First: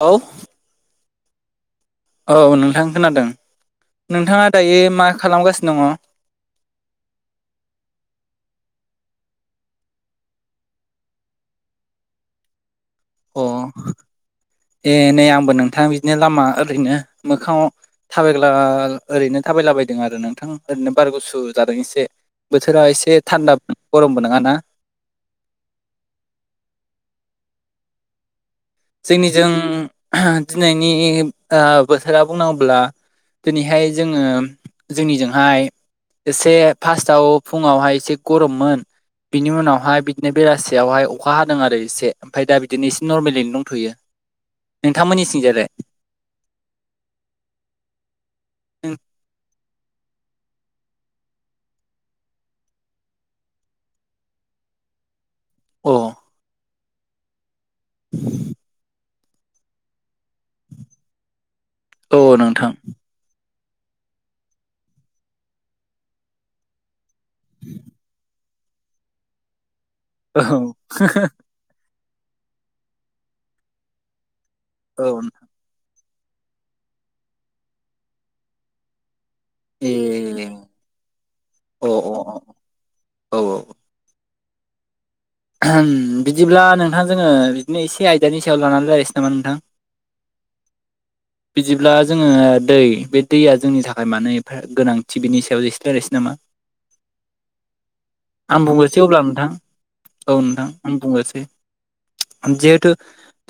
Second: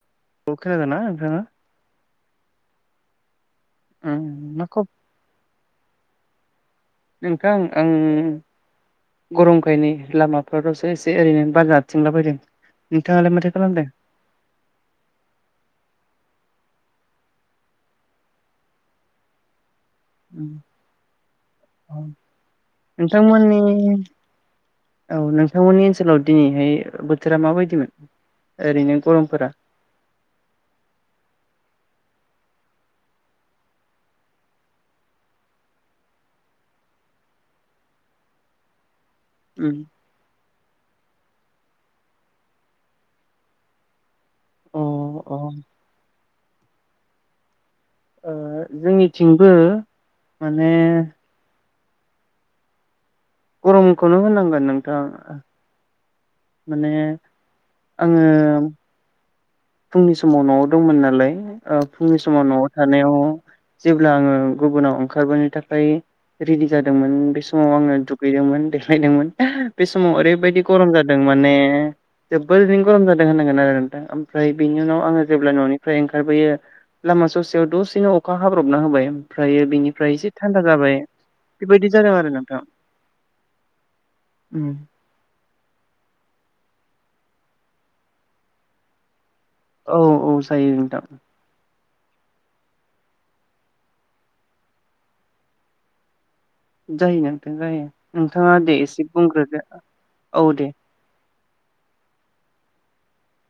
औ औ खोनादों ना नोंथाङा औ नोंथां खोनादों ओम नोंथाङा दायो खब मा खालामगासिनो दङ नोंथां आं गरमखाय नै लामाफोराव दसे एसे ओरैनो बार जाथिंला बायदों नोंथाङालाय अ माथो खालामदों ए नै आंबो नोंथां बिदिनो लामा ओरैनो मोखाङाव थाबायग्ला ओरैनो थाबायला बायदों आरो नोंथां ओरैनो बार गुसु जादों एसे बोथोरा एसे थानदा नोंथांमोननि गरमबो नोङा ना औ नोंथांमोननि ओनसोलाव दिनैहाय बोथोरा माबायदिमोन ओरैनो गरमफोरा जोंनिजों दिनैनि ओ बोथोरा बुंनांगौब्ला दिनैहाय जोङो जोंनिजोंहाय एसे फार्स्टआव फुङावहाय एसे गरममोन बिनि ओम उनावहाय बिदिनो बेलासियावहाय अखा हादों आरो एसे ओमफाय दा बिदिनो एसे नरमेलि दं थ'यो अ नोंथांमोननि अ ओ थिंजायलाय जोंनिथिंबो माने गरमखौनो होननांगोन नोंथां अ माने आङो फुंनि समाव न'आव दंमोन नालाय ओ औ फुंनि समाव न'आव नोंथां थानायाव जेब्ला आङो गुबुनाव ओंखारबोनो थाखाय रेडि जादोंमोन बे समाव आङो दुगैदोंमोन देखायदोंमोन बे समाव औ ओरैबायदि गरम जादों माने जोबोर बिदिनो गरम जादों होननांगोन आरो नोंथां ओमफ्राय बिनि उनाव औ आङो जेब्ला न'नि फ्राय ओंखारबोयो लामा ससेयाव दसेनो अखा हाब्रबना होबाय ओमफ्रायो बेनिफ्राय एसे ए थान्दा जाबाय अ बेबायदि जादों आरो नोंथां औ औ उम बिदिब्ला नोंथां जोङो बिदिनो एसे आयदानि सायाव लानानै रायलायसै नामा नोंथां औ औ जायो नोंथां बिदिब्ला जोङो दै बे दैया जोंनि थाखाय मानो एफा गोनांथि बिनि सायाव एसे रायलायसै नामा जायो नोंथां जायो नोंथाङा आं दे बुंग्रोसै एसे अब्ला नोंथां बुंग्रोदो औ नोंथां आं बुंग्रोनसै जिहेथु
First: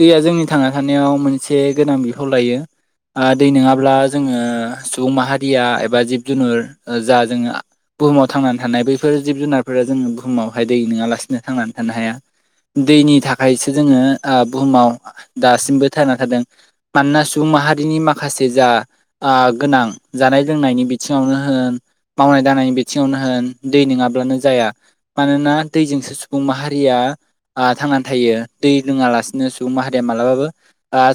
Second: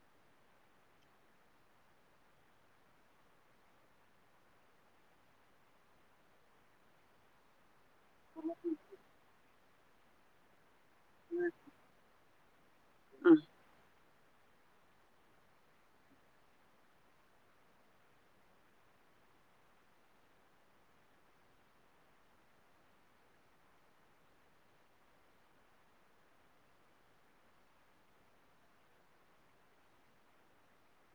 दैया जोंनि थांना थानायाव मोनसे गोनां बिफाव लायो दै नङाब्ला जोङो सुबुं माहारिया एबा जिब जुनुर जा जोङो आ बुहुमाव थांनानै थानाय बैफोर जिब जुनारफोरा जोङो बुहुमावहाय दै नङालासिनो थांनानै थानो हाया। दैनि उम थाखायसो जोङो ओ बुहुमाव दासिमबो थांना थादों मानोना सुबुं माहारिनि माखासे जा ओ गोनां जानाय लोंनायनि बिथिङावनो होन मावनाय दांनि बिथिङावनो होन दै नङाब्लानो जाया मानोना दैजोंसो सु बुं माहारिया थांनानै थायो दै लोङालासिनो सुबुं माहारिया मालाबाबो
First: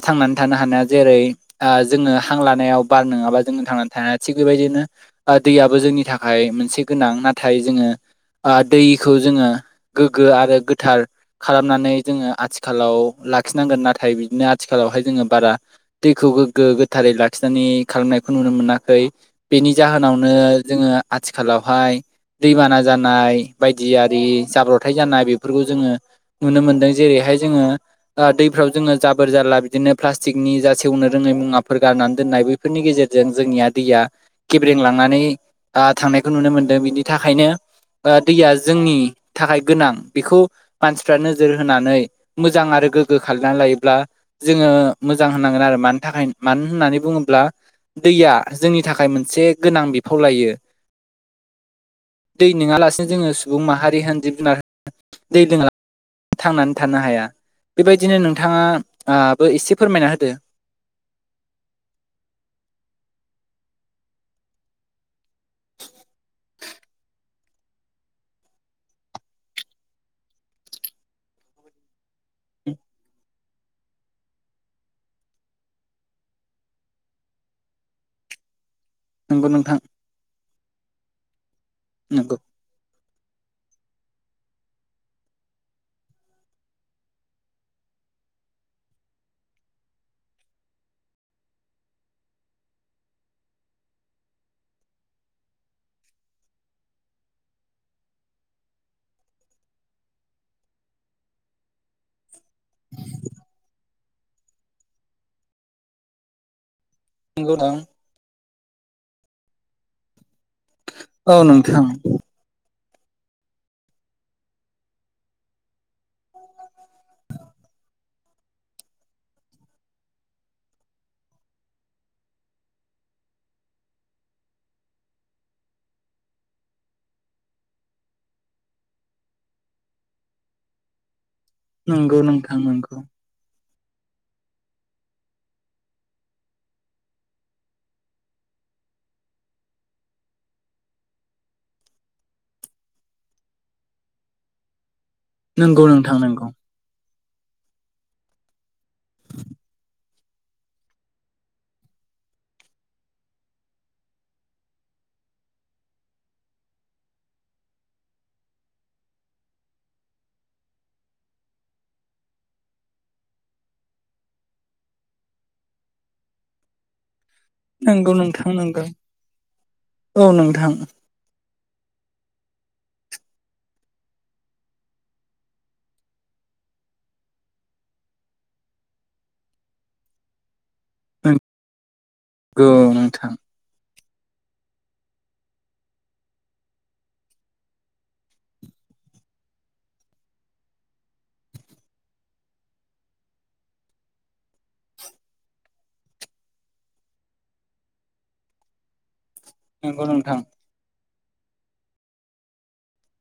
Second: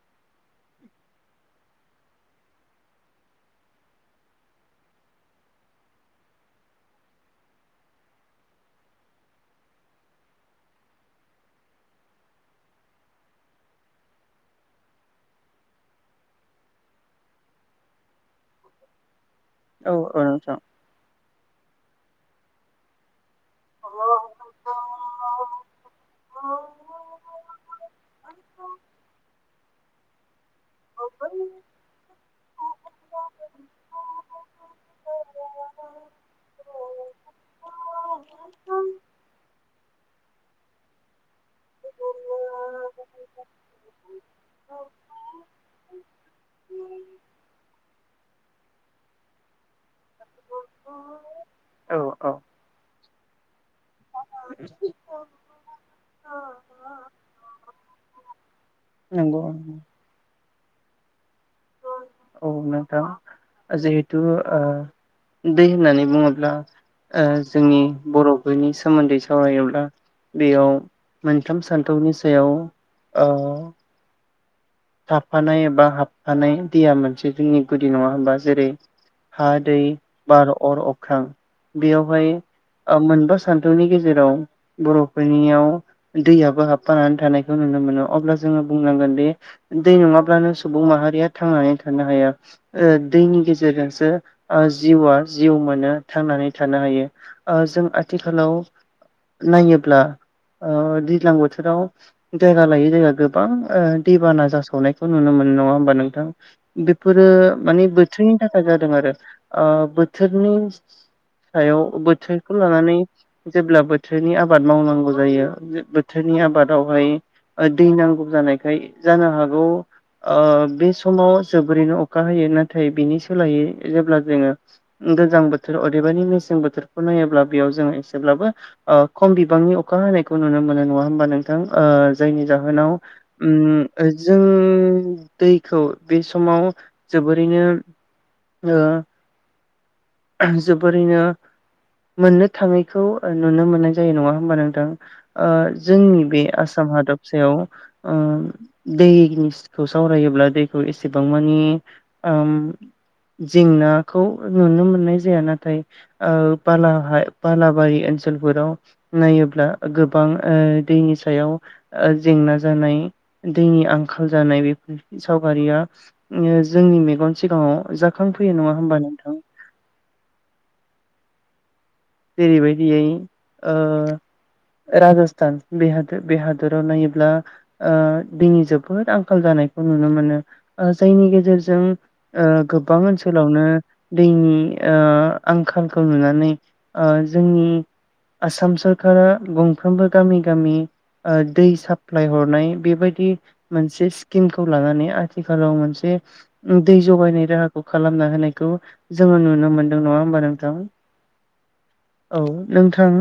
थांनानै थानो हानाया जेरै दा जोङो हां लानायाव बार नोङाबा जोंङो थांनानै थानो हायि थिग बेबायदिनो दैयाबो जोंनि थाखाय मोनसे गोनां नाथाय जोङो दैखौ जोङो गोगो आरो गोथार खालामनानै जोङो आथिखालाव लाखिनांगोन नाथाय बिदिनो आथिखालावहाय जोङो बारा दैखौ गोग्गो गोथारै लाखिनानै खालामनायखौ नुनो मोनाखै। बेनि औ औ जाहोनावनो नोंथां जोङो आथिखालावहाय दैबाना जानाय बायदिआरि जाब्रथाय जानाय बेफोरखौ जोङो नुनो मोनदों। जेरैहाय जोङो दैफ्राव जोङो जाबोर जाला बिदिनो प्लास्टिकनि जा सेवनो रोङै मुवाफोरखौ गारनानै दोननाय बेफोरनि गेजेरजों जोंनिया दैया गेब्रें लांनानै थांनायखौ नुनो मोनदों बिनि थाखायनो दैया जोंनि थाखाय गोनां बेखौ मानसिफ्रा नोजोर होनानै मोजां आरो गोग्गो खालामनानै लायोब्ला जोङो मोजां होनांगोन आरो मानि थाखाय मानो होननानै बुङोब्ला दैया जोंनि थाखाय मोनसे गोनां बिफाव लायो औ औ दै नङालासिनो जोङो सुबुं माहारि होन‌ जिब जुनार होन दै लोंला थांनानै थानो हाया बेबायदिनो नंगौ नोंथांङाबो एसे फोरमायना होदो। औ नोंथां जिहेथु दै होननानै बुंङोब्ला जोंनि बर'फोरनि सोमोन्दै सावरायोब्ला बेयाव मोनथाम सानथौनि सायाव औ थाफानाय एबा हाबफानाय दैया मोनसे जोंनि गुदि नङा होनबा जेरै नंगौ हा नोंथां दै बार अर अख्रां बेयावहाय नंगौ ओ मोनबा सान्थौनि गेजेराव बर'फोरनियाव दैयाबो हाबफानानै थानायखौ नुनो मोनो अब्ला जोंङो बुंनांगोन दि दै नङाब्लानो सुबुं माहारिया थांनानै थानो हाया। दैनि गेजेरजोंसो जिउआ जिउ मोनो थांनानै थानो हायो। जों आथिखालाव नायोब्ला दैज्लां बोथोराव जायगा लायै जायगा गोबां दैबाना जा सनाय नुनो मोनो नंङा होमबा नोंथां बेफोरो माने बोथोरनि थाखाय जादों आरो बोथोरनि औ सायाव नोंथां बोथोरखौ लानानै जेब्ला बोथोरनि आबाद मावनांगौ जायो बोथोरनि आबादावहाय दै नांगौ जानायखाय जानो हागोन [inaudible] ओ बे समाव जोबोरैनो अखा हयो नाथाय बिनि सोलायै जेब्ला जोंङो गोजां बोथोर अदेबानि मेसें बोथोरखौ नायोब्ला बेयाव जोंङो एसेब्लाबो खम बिबांनि अखा हानायखौ नुनो मोनो नंङा होमबा नोंथां नंगौ जायनि नोंथां जाहोनाव नंगौ उम जों दैखौ बे समाव जोबोरैनो ओ जोबोरैनो मोननो थाङैखौ नुनो मोननाय जायो नङा होमबा नोंथां? ओ नंगौ नोंथां जोंनि बे नंगौ आसाम आसाम हादबसायाव दैनिखौ सावरायोब्ला दै एसेबां मानि जेंनाखौ नुनो मोनो। नाय जाया नाथाया बालाबारि ओनसोलफोराव नायोब्ला गोबां दैनि सायाव ओ जेंना जानाय दैनि आंखाल जानाय बेफोर सावगारिया जोंनि मेगन सिगाङाव नंगौ नोंथां जाखांफैयो नङा नंगौ होमबा नोंथां औ नोंथां जेरैबायदियै ओ राजस्थान बे हादर बे हादराव नायोब्ला दैनि जोबोद आंखाल जानायखौ नुनो मोनो ओ जायनि गेजेरजों नंगौ गोबां नोंथां ओनसोलावनो दैनि आंखालखौ नुनानै जोंनि आसाम सरका गंफ्रोमबो गामि गामि दै साप्लाय हरनाय बेबायदि मोनसे स्किमखौ लानानै आथिखालाव मोनसे दै जगायनाय राहाखौ खालामना होनायखौ जोंङो नुनो मोनदों नङा होमबा नोंथां औ नोंथां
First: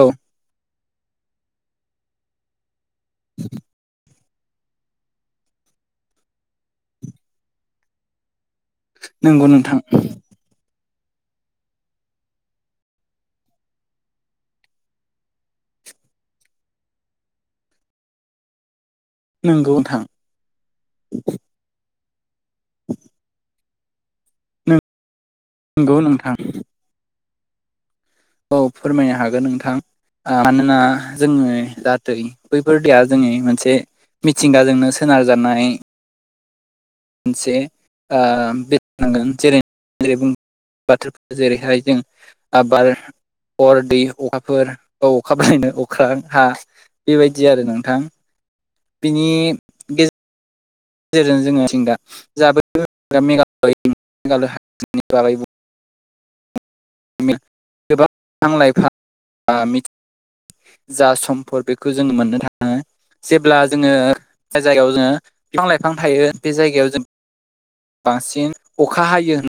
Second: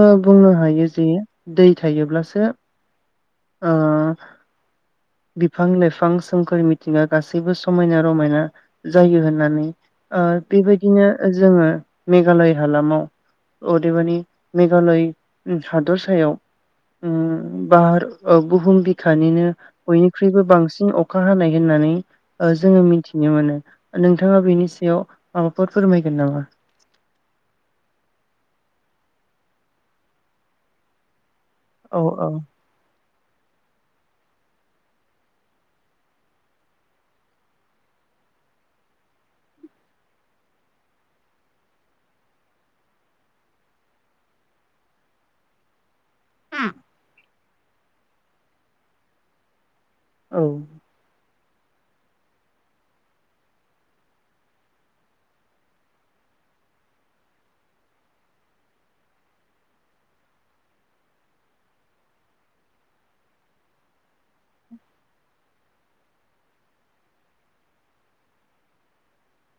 औ बुंनो हायो जे दै थायोब्लासो ओ बिफां लाइफां सोमखोर मिथिंगा गासैबो समायना रमायना जायो नंगौ होननानै नोंथां बेबायदिनो जोंङो मेघालय हालामाव अदेबानि मेघालय हादर सायाव ओम बार बुहुम बि खानिनो नंगौ नोंथां बयनिख्रुइबो बांसिन अखा हानाय होननानै जोंङो मिथिनो मोनो नोंथाङा बेनि सायाव माबाफोर नंगौ फोरमायगोन नोंथां नामा? औ फोरमायनो हागोन नोंथां मानोना जोङो औ जाहाथे औ बै बेफोरदिया जोंनि मोनसे मिथिंगाजोंनो सोनारजानाय मोनसे बुंनागोन जेरै जेरै बाथौ जेरैहाय जों आ बार अर दै अखाफोर औ अखाफोरलायनो औ अख्रां हा बेबायदि आरो नोंथां बिनि औ गेजेरजों जोङों दा जाबो मेघाल मेघाल हादारसानि बागै बुङोबा गोबां बिफां लाइफां मिथि जा सम्फद बेखौ जोङो मोननो थाङो जेब्ला जोङो जाय जायगायाव जोङो बिफां लाइफां थायो बे जायगायाव जों बांसिन अखा हायो होनना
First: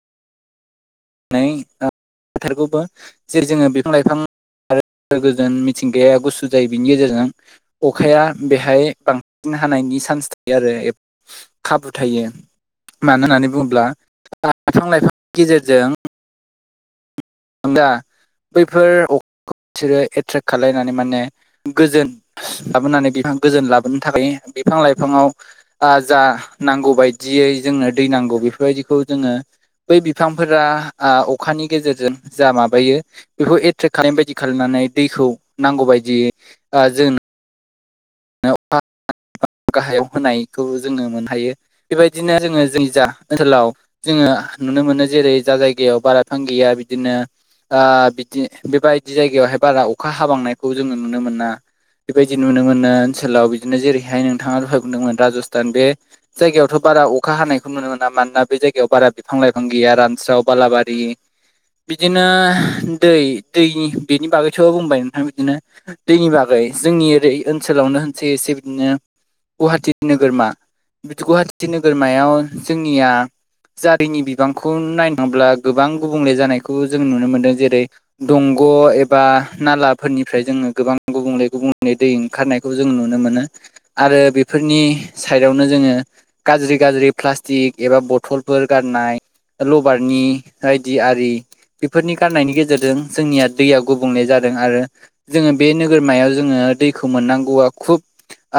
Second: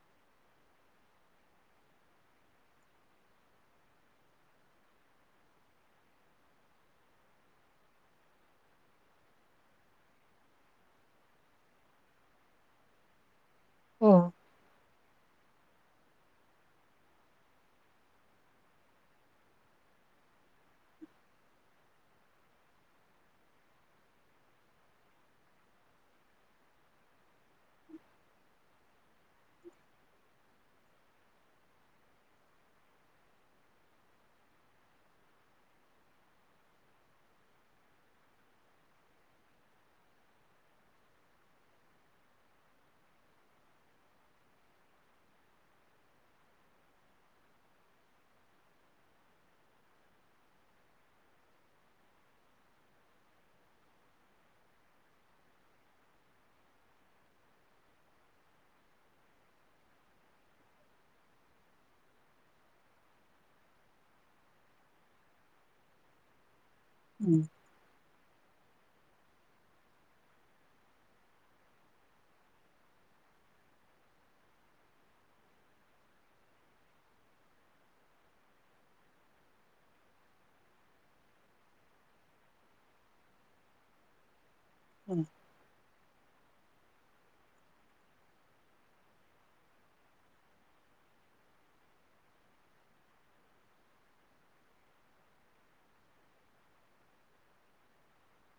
[unintelligible] नायनानै बोथोरखौबो जेरै जोङो बिफां लाइफां आरो गोजोन मिथिंगाया गुसु जायो बिनि गेजेरजों अखाया बेहाय बांसिन हानायनि सान्स थायो आरो खाबु थायो मानो होननानै बुङोब्ला औ बिफां लाइफांनि गेजेरजों दा बैफोर अखाखौ बिसोरो एट्रेक्ट खालायनानै माने गोजोन लाबोनानै बिफां गोजोन लाबोनो थाखाय बिफां लाइफाङाव जा नांगौ बायदियै जोंनो दै नांगौ बेफोरबायदिखौ जोङो बै बिफांफोरा अखानि गेजेरजों जा माबायो बेखौ एट्रेक्ट खालामनाय बायदि खालामनानै दैखौ नांगौ बायदियै जों अखा गाहायाव होनायखौबो जोङो मोननो हायो बेबायदिनो जोङो जोंनि जा ओनसोलाव जोङो नुनो मोनो जेरै जा जायगायाव बारा बिफां गैया बिदिनो बिदि बेबायदि जायगायावहाय बारा अखा हाबांनायखौ जोङो नुनो मोना बेबायदि नुनो मोनो ओनसोलाव बिदिनो जेरैहाय नोंथाङा दहाय बुंदोंमोन राजस्थान बे जायगायावथ' बारा अखा हानायखौ नुनो मोना मानोना बे जायगायाव बारा बिफां लाइफां गैया रानस्राव बालाबारि बिदिनो दै दैनि बेनि बागैथ' बुंबाय नोंथां बिदिनो दैनि बागै जोंनि ओरै ओनसोलावनो होनसै एसे बिदिनो गुहाटि नोगोरमा। गुवाहाटि नोगोरमायाव जोंनिया जारिनि बिबांखौ नायनो थांब्ला गोबां गुबुंले जानायखौ जों नुनो मोनदों। जेरै दंग' एबा नालाफोरनिफ्राय जोङो गोबां गुबुंले गुबुंले दै ओंखारनाय खौ जों नुनो मोनो आरो बेफोरनि [inaudible] बेयावनो जोङो गाज्रि गाज्रि प्लास्टिक एबा बथलफोर गारनाय। लबारनि बायदि आरि। बेफोरनि गारनायनि गेजेरजों जोंनिया दैया गुबुंले जादों आरो जोङो बे नोगोरमायाव जोङो दैखौ मोननां आ खुब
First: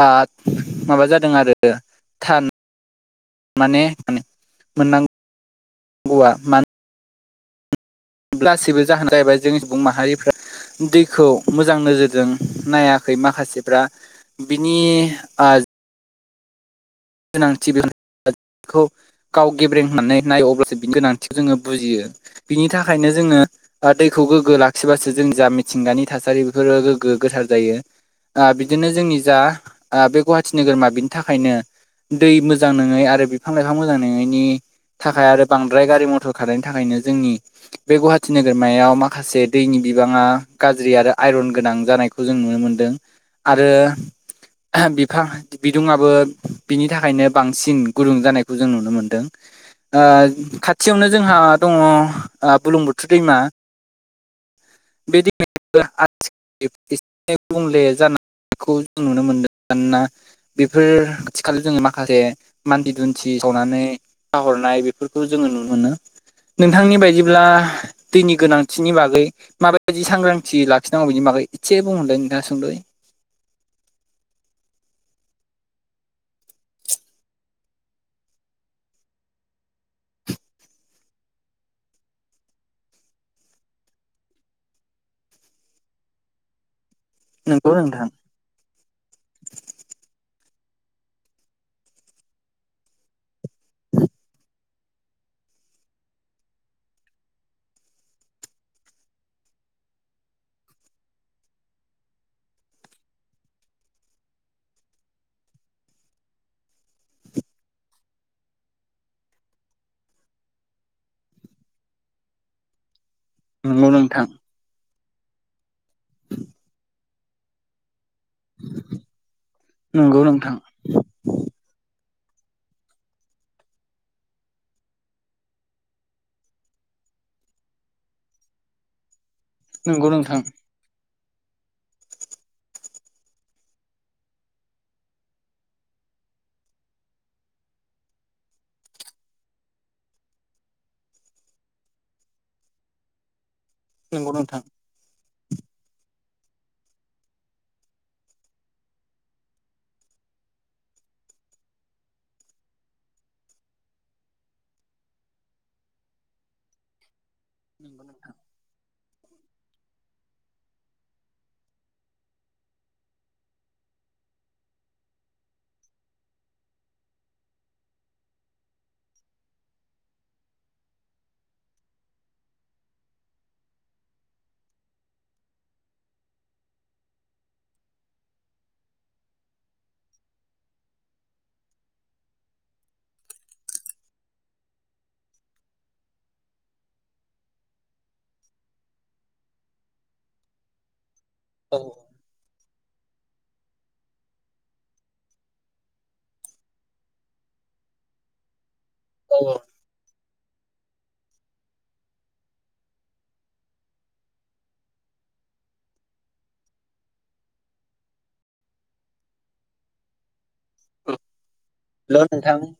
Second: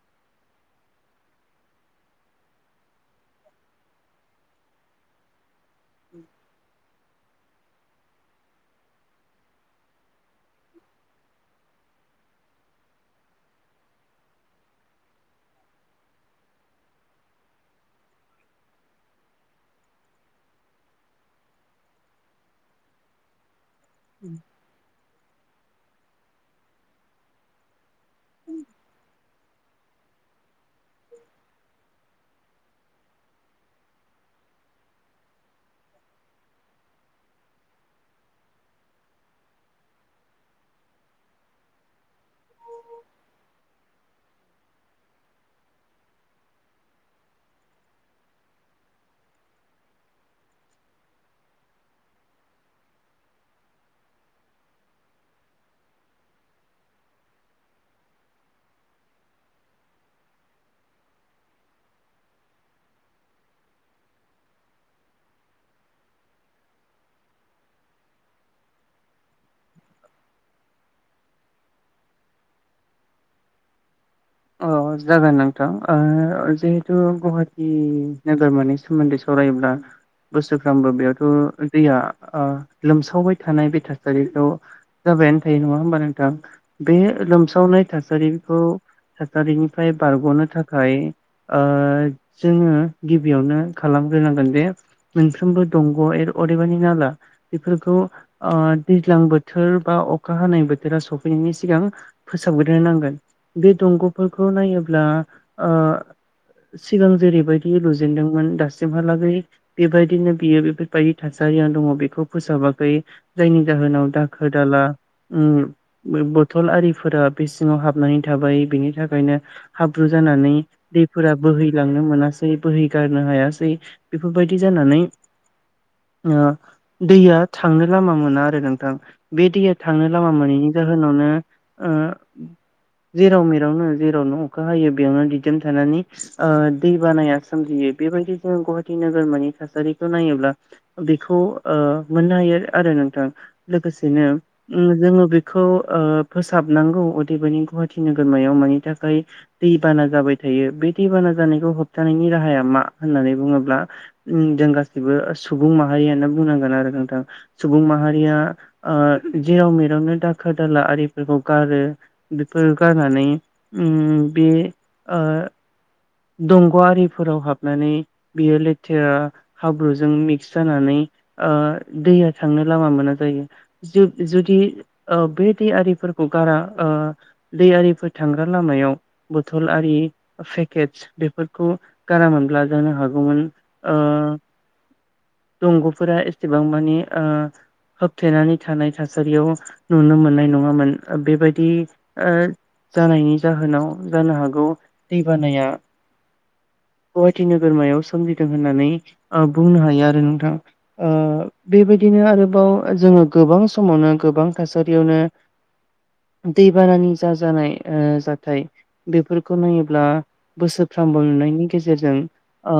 ओ माबा जादों आरो माने मोननांगुवा गासैबो जाहोना जाहैबाय जोंनि सुबुं माहारिफ्रा दैखौ मोजां नोजोरजों नायाखै माखासेफ्रा बिनि ओ गोनांथि बेखौ गाव गेब्रें होननानै नायो अब्लासो बिनि गोनांथिखौ जोङो बुजियो। बिनि थाखायनो जोङो ओ दैखौ गोग्गो लाखिबासो जों जा मिथिंगानि थासारि बेफोरो गोग्गो गोथार जायो। ओ बिदिनो जोंनि जा बे गुवाहाटि नोगोरमा बिनि थाखायनो दै मोजां नोङै आरो बिफां लाइफां मोजां नोङैनि थाखाय आरो बांद्राय गारि मथर खारैनि थाखायनो जोंनि बे गुवाहाटि नोगोरमायाव माखासे दैनि बिबाङा गाज्रि आरो आइरन गोनां जानायखौ खौ जों नुनो मोनदों। आरो बिफां बिदुंआबो बिनि थाखायनो बांसिन गुुरुं जानायखौ जों नुनो मोन्दों ओ खाथियावनो जोंहा दङ'। ओ बुरलुं बुथुर दैमा [unintelligible] एसे गुबुंले जालांनायखौ जों नुनो मोनदों [unintelligible] बेफोर खाथि खाला जोङो माखासे मानसि दुमसि सावनानै गारहरनाय बेफोरखौ जोङो नुनो मोनो। नोंथांनि बायदिब्ला दैनि गोनांथिनि बागै माबायदि सांग्रांथि लाखिनांगौ बिनि बागै एसे बुंहरदों नोंथाङा सुंदयै। अ जागोन नोंथां ओ जिहेथु गुवाहाटि नोगोरमानि सोमोन्दै सावरायोब्ला बोसोरफ्रामबो बेयावथ' दैया ओ लोमसावबाय थानाय बे थासारिखौ जाबायानो थायो नङा होमबा नोंथां बे नंगौ लोमसावनाय नोंथां थासारिखौ थासारिनिफ्राय बारग'नो थाखाय जोङो ओ गिबियावनो खालामग्रोनांगोन जे मोनफ्रोमबो दंग' ए अदेबानि नाला बेफोरखौ ओ दैज्लां बोथोर बा अखा हानाय बोथोरा सफैनायनि सिगां फोसाबग्रोनो नांगोन। बे दंग'फोरखौ नायोब्ला ओ सिगां जेरैबायदि लुजेनदोंमोन। दासिमहालागै बेबायदिनो बियो बेफोरबायदि थासारिया दङ'। बेखौ फोसाबाखै जायनि नंगौ जाहोनाव नोंथां दाखोर दाला उम बे बथल आरिफोरा बे सिङाव हाबनानै थाबाय बेनि थाखायनो हाब्रु नंगौ जानानै नोंथां दैफोरा बोहैलांनो मोनासै बोहै गारनो हायासै बेफोरबायदि जानानै ओ दैया थांनो लामा मोना आरो नोंथां बे दैया थांनो नंगौ लामा नोंथां मोनैनि जाहोनावनो ओ जेराव मेर नो जेरावनो अखा हायो बेयावनो दिदोम थानानै ओ दै बानाया सोमजियो। बेबायदि जाहोनखौहाय नोगोरमानि थासारिखौ नायोब्ला बेखौ ओ मोननो हायो आरो नोंथां लोगोसेनो नंगौ नोंथां जोङो उम बेखौ फोसाबनांगौ अदेबानि गुवाहाटि नो नोगोरमायाव मानि थाखाय दैबाना जाबाय थायो बे दैबाना जानायखौ होबथानायनि राहाया मा होननानै बुङोब्ला जों गासैबो सुबुं माहारियानो बुंनांगोन आरो नोंथां सुबुं नंगौ नोंथां माहारिया ओ जेराव मेरावनो दाखोर दाला आरिफोरखौ गारो बेफोर गारनानै बे ओ दंग' आरिफोराव हाबनानै बियो लेथेरा हाब्रुजों मिक्स जानानै ओ दैया थांनो लामा मोना जायो जुदि ओ बे दैयारिफोरखौ गारा ओ दै आरिफोर थांग्रा लामायाव बथल आरि फे केटस बेफोरखौ गारामोनब्ला जानो हागौमोन ओ दंग'फोरा एसेबां मानि ओ होबथेनानै थानाय थासारियाव नुनो मोननाय नङामोन बेबायदि दि औ ओ जानायनि जाहोनाव जानो हागौ बानाया गुवाहाटि नोगोरमायाव सोमजिदों होननानै औ औ बुंनो हायो आरो नोंथां ओ बेबायदिनो आरोबाव जोङो गोबां समावनो गोबां थासारियावनो दैबानानि जा ओ जानाय जाथाय बेफोरखौ नायोब्ला बोसोरफ्रामबो नुनायनि गेजेरजों हेलौ नोंथां ओ